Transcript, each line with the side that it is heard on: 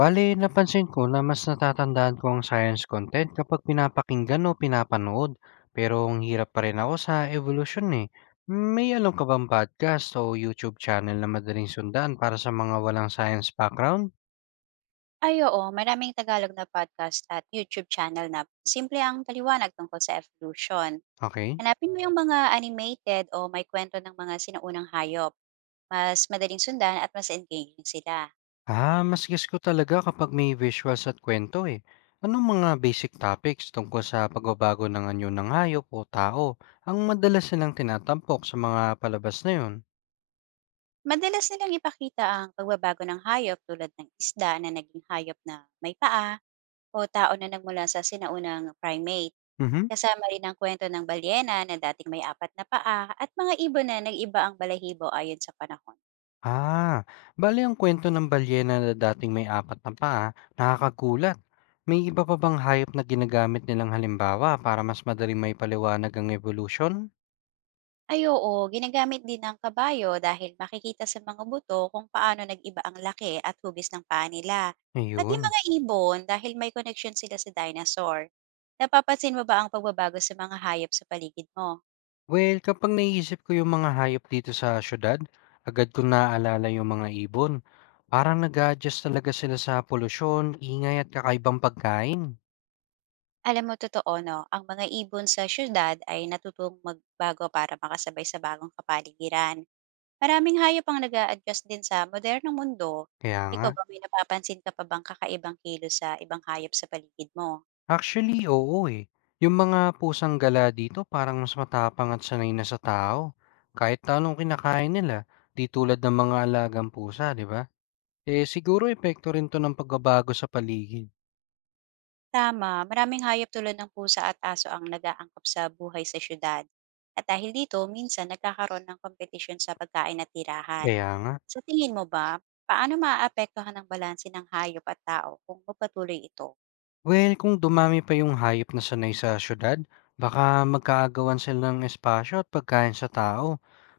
left: Bale, napansin ko na mas natatandaan ko ang science content kapag pinapakinggan o pinapanood. Pero ang hirap pa rin ako sa evolution eh. May alam ka bang podcast o YouTube channel na madaling sundan para sa mga walang science background?
right: Ay oo, maraming Tagalog na podcast at YouTube channel na simple ang paliwanag tungkol sa evolution.
left: Okay.
right: Hanapin mo yung mga animated o may kwento ng mga sinaunang hayop. Mas madaling sundan at mas engaging sila.
left: Ah, mas guess ko talaga kapag may visuals at kwento eh. Anong mga basic topics tungkol sa pagbabago ng anyo ng hayop o tao ang madalas silang tinatampok sa mga palabas na yun?
right: Madalas nilang ipakita ang pagbabago ng hayop tulad ng isda na naging hayop na may paa o tao na nagmula sa sinaunang primate.
left: Mhm.
right: Kasama rin ang kwento ng balyena na dating may apat na paa at mga ibon na nag-iba ang balahibo ayon sa panahon.
left: Ah, bale ang kwento ng balyena na dating may apat na paa, nakakagulat. May iba pa bang hayop na ginagamit nilang halimbawa para mas madaling may paliwanag ang evolution?
right: Ay oo, ginagamit din ng kabayo dahil makikita sa mga buto kung paano nag-iba ang laki at hugis ng paa nila. Pati
left: Ayun.
right: mga ibon dahil may connection sila sa dinosaur. Napapansin mo ba ang pagbabago sa mga hayop sa paligid mo?
left: Well, kapag naisip ko yung mga hayop dito sa syudad, agad ko naaalala yung mga ibon. Parang nag-adjust talaga sila sa polusyon, ingay at kakaibang pagkain.
right: Alam mo, totoo no, ang mga ibon sa syudad ay natutong magbago para makasabay sa bagong kapaligiran. Maraming hayop ang nag adjust din sa modernong mundo.
left: Kaya nga.
right: Ikaw ba may napapansin ka pa bang kakaibang kilo sa ibang hayop sa paligid mo?
left: Actually, oo, eh. Yung mga pusang gala dito parang mas matapang at sanay na sa tao. Kahit na anong kinakain nila, di tulad ng mga alagang pusa, di ba? Eh siguro epekto rin to ng pagbabago sa paligid.
right: Tama, maraming hayop tulad ng pusa at aso ang nag-aangkop sa buhay sa syudad. At dahil dito, minsan nagkakaroon ng kompetisyon sa pagkain at tirahan.
left: Kaya nga.
right: Sa tingin mo ba, paano maaapektuhan ang balanse ng hayop at tao kung magpatuloy ito?
left: Well, kung dumami pa yung hayop na sanay sa syudad, baka magkaagawan sila ng espasyo at pagkain sa tao.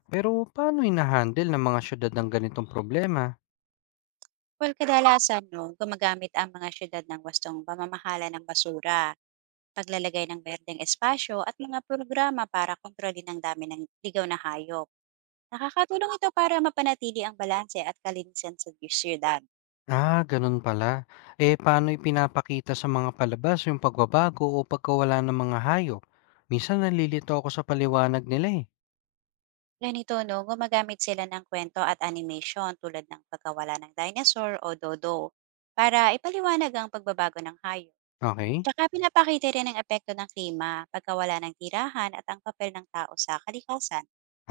left: Pero paano inahandle ng mga syudad ng ganitong problema?
right: Well, kadalasan no, gumagamit ang mga syudad ng wastong pamamahala ng basura, paglalagay ng berdeng espasyo at mga programa para kontrolin ang dami ng ligaw na hayop. Nakakatulong ito para mapanatili ang balanse at kalinisan sa syudad.
left: Ah, ganun pala. Eh, paano ipinapakita sa mga palabas yung pagbabago o pagkawala ng mga hayop? Minsan nalilito ako sa paliwanag nila eh.
right: Ganito, no? Gumagamit sila ng kwento at animation tulad ng pagkawala ng dinosaur o dodo para ipaliwanag ang pagbabago ng hayop.
left: Okay?
right: Tsaka pinapakita rin ang epekto ng klima, pagkawala ng tirahan at ang papel ng tao sa kalikasan.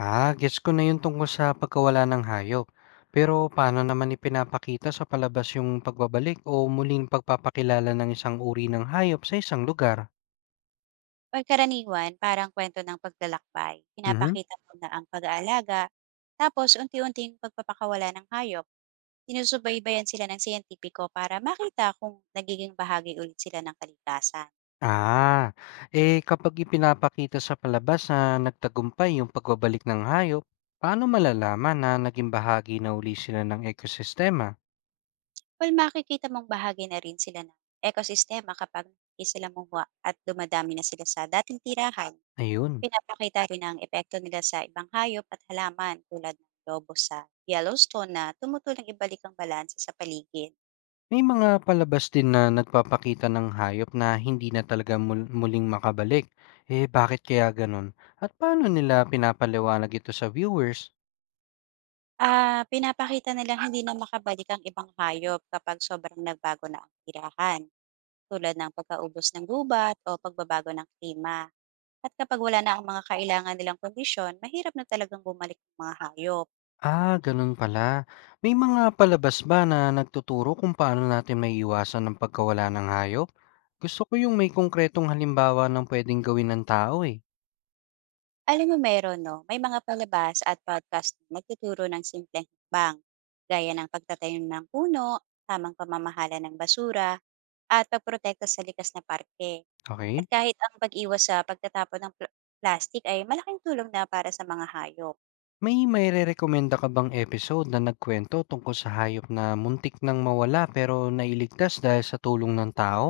left: Ah, gets ko na yung tungkol sa pagkawala ng hayop. Pero paano naman ipinapakita sa palabas yung pagbabalik o muling pagpapakilala ng isang uri ng hayop sa isang lugar?
right: Or karaniwan, parang kwento ng paglalakbay.
left: Mhm.
right: Pinapakita mo na ang pag-aalaga, tapos unti-unting pagpapakawala ng hayop. Sinusubaybayan sila ng siyentipiko para makita kung nagiging bahagi ulit sila ng kalikasan.
left: Ah, eh kapag ipinapakita sa palabas na nagtagumpay yung pagbabalik ng hayop, paano malalaman na naging bahagi na uli sila ng ekosistema?
right: Well, makikita mong bahagi na rin sila ng ekosistema kapag hindi sila mumuha at dumadami na sila sa dating tirahan.
left: Ayun.
right: Pinapakita rin ang epekto nila sa ibang hayop at halaman tulad ng lobo sa Yellowstone na tumutulong ibalik ang balanse sa paligid.
left: May mga palabas din na nagpapakita ng hayop na hindi na talaga muling makabalik. Eh bakit kaya ganun? At paano nila pinapaliwanag ito sa viewers?
right: Ah, pinapakita nilang hindi na makabalik ang ibang hayop kapag sobrang nagbago na ang tirahan, tulad ng pagkaubos ng gubat o pagbabago ng klima. At kapag wala na ang mga kailangan nilang kondisyon, mahirap na talagang bumalik ang mga hayop.
left: Ah, ganun pala. May mga palabas ba na nagtuturo kung paano natin may maiiwasan ang pagkawala ng hayop? Gusto ko yung may konkretong halimbawa ng pwedeng gawin ng tao eh.
right: Alam mo meron 'no, may mga palabas at podcast na nagtuturo ng simpleng hakbang, gaya ng pagtatanim ng puno, tamang pamamahala ng basura, at pagprotekta sa likas na parke. At
left: Okay?
right: kahit ang pag-iwas sa pagtatapon ng plastic ay malaking tulong na para sa mga hayop.
left: May rekomenda ka bang episode na nagkwento tungkol sa hayop na muntik nang mawala pero nailigtas dahil sa tulong ng tao?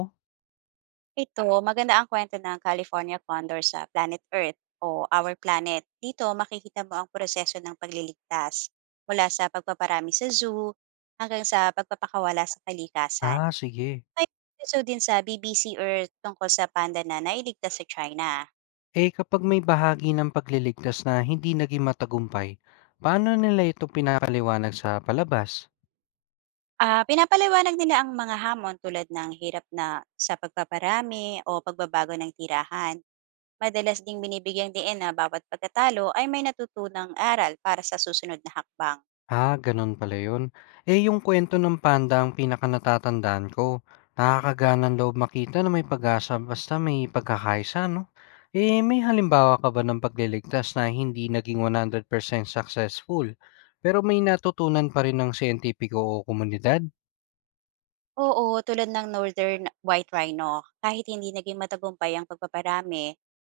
right: Ito, maganda ang kwento ng California Condor sa Planet Earth o Our Planet. Dito, makikita mo ang proseso ng pagliligtas mula sa pagpaparami sa zoo hanggang sa pagpapakawala sa kalikasan.
left: Ah, sige.
right: May episode din sa BBC or tungkol sa panda na nailigtas sa China.
left: Eh kapag may bahagi ng pagliligtas na hindi naging matagumpay, paano nila ito pinakaliwanag sa palabas?
right: Ah, pinapaliwanag nila ang mga hamon tulad ng hirap na sa pagpaparami o pagbabago ng tirahan. Madalas ding binibigyang diin na bawat pagkatalo ay may natutunang aral para sa susunod na hakbang.
left: Ah, gano'n pala 'yun. Eh, yung kwento ng panda ang pinakanatatandaan ko. Nakakaganang loob makita na may pag-asa basta may pagkakaisa, 'no? Eh, may halimbawa ka ba ng pagliligtas na hindi naging 100% successful, pero may natutunan pa rin ng siyentipiko o komunidad?
right: Oo, tulad ng Northern White Rhino, kahit hindi naging matagumpay ang pagpaparami,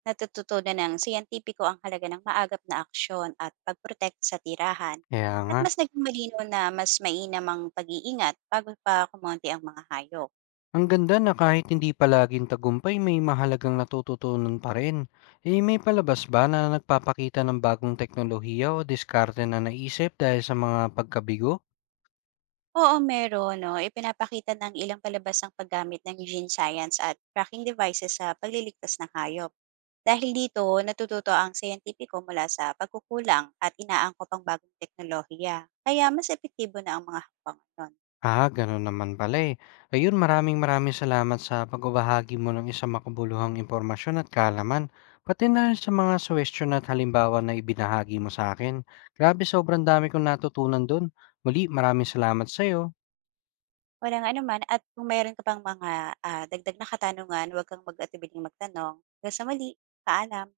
right: natututunan ng siyentipiko ang halaga ng maagap na aksyon at pagprotect sa tirahan.
left: Kaya
right: At
left: nga,
right: mas naging malinaw na mas mainam ang pag-iingat bago pa kumonti ang mga hayop.
left: ang ganda na kahit hindi palaging tagumpay, may mahalagang natututunan pa rin. Eh, may palabas ba na nagpapakita ng bagong teknolohiya o diskarte na naisip dahil sa mga pagkabigo?
right: Oo, meron 'no. Ipinapakita ng ilang palabas ang paggamit ng gene science at tracking devices sa pagliligtas ng hayop. Dahil dito, natututo ang scientifico mula sa pagkukulang at inaangkop ang bagong teknolohiya. Kaya mas epektibo na ang mga hakbang nun.
left: Ah, gano'n naman pala, eh. Ayun, maraming-maraming salamat sa pagbabahagi mo ng isang makabuluhang impormasyon at kaalaman, pati na rin sa mga suwestiyon at halimbawa na ibinahagi mo sa akin. Grabe, sobrang dami kong natutunan do'n. Muli, maraming salamat sa iyo.
right: Walang anuman at kung mayroon ka pang mga, dagdag na katanungan, huwag kang mag-atubiling magtanong. Hanggang sa muli, paalam.